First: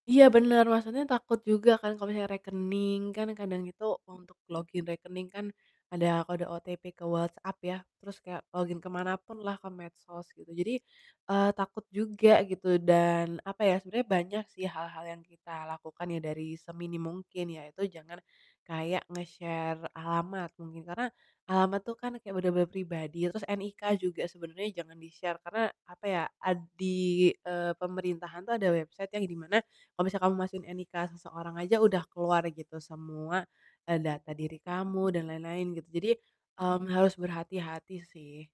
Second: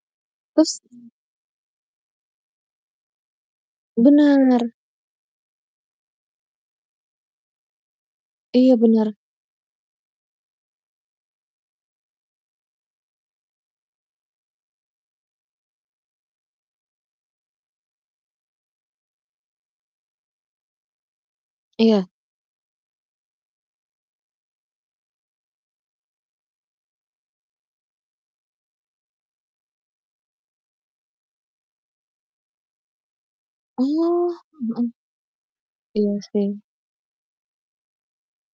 Iya bener, Terus maksudnya mmm. takut juga kan kalau misalnya rekening kan kadang itu untuk Bener. login rekening kan ada kode OTP ke WhatsApp ya terus kayak Iya, login bener. kemanapun lah, ke medsos gitu jadi, eee, takut juga gitu. Dan apa ya, sebenernya banyak sih hal-hal yang kita lakukan ya dari seminim mungkin, yaitu jangan kayak nge-share alamat mungkin, karena alamat tuh Iya. kan kayak bener-bener pribadi, terus NIK juga sebenarnya jangan di-share karena apa ya, ad di, eee, pemerintahan tuh ada website yang di mana kalau kamu masukin NIK seseorang aja udah keluar gitu semua, eee, data Oh, diri mhm. kamu dan lain-lain gitu, jadi, Iya sih. mmm, harus berhati-hati sih.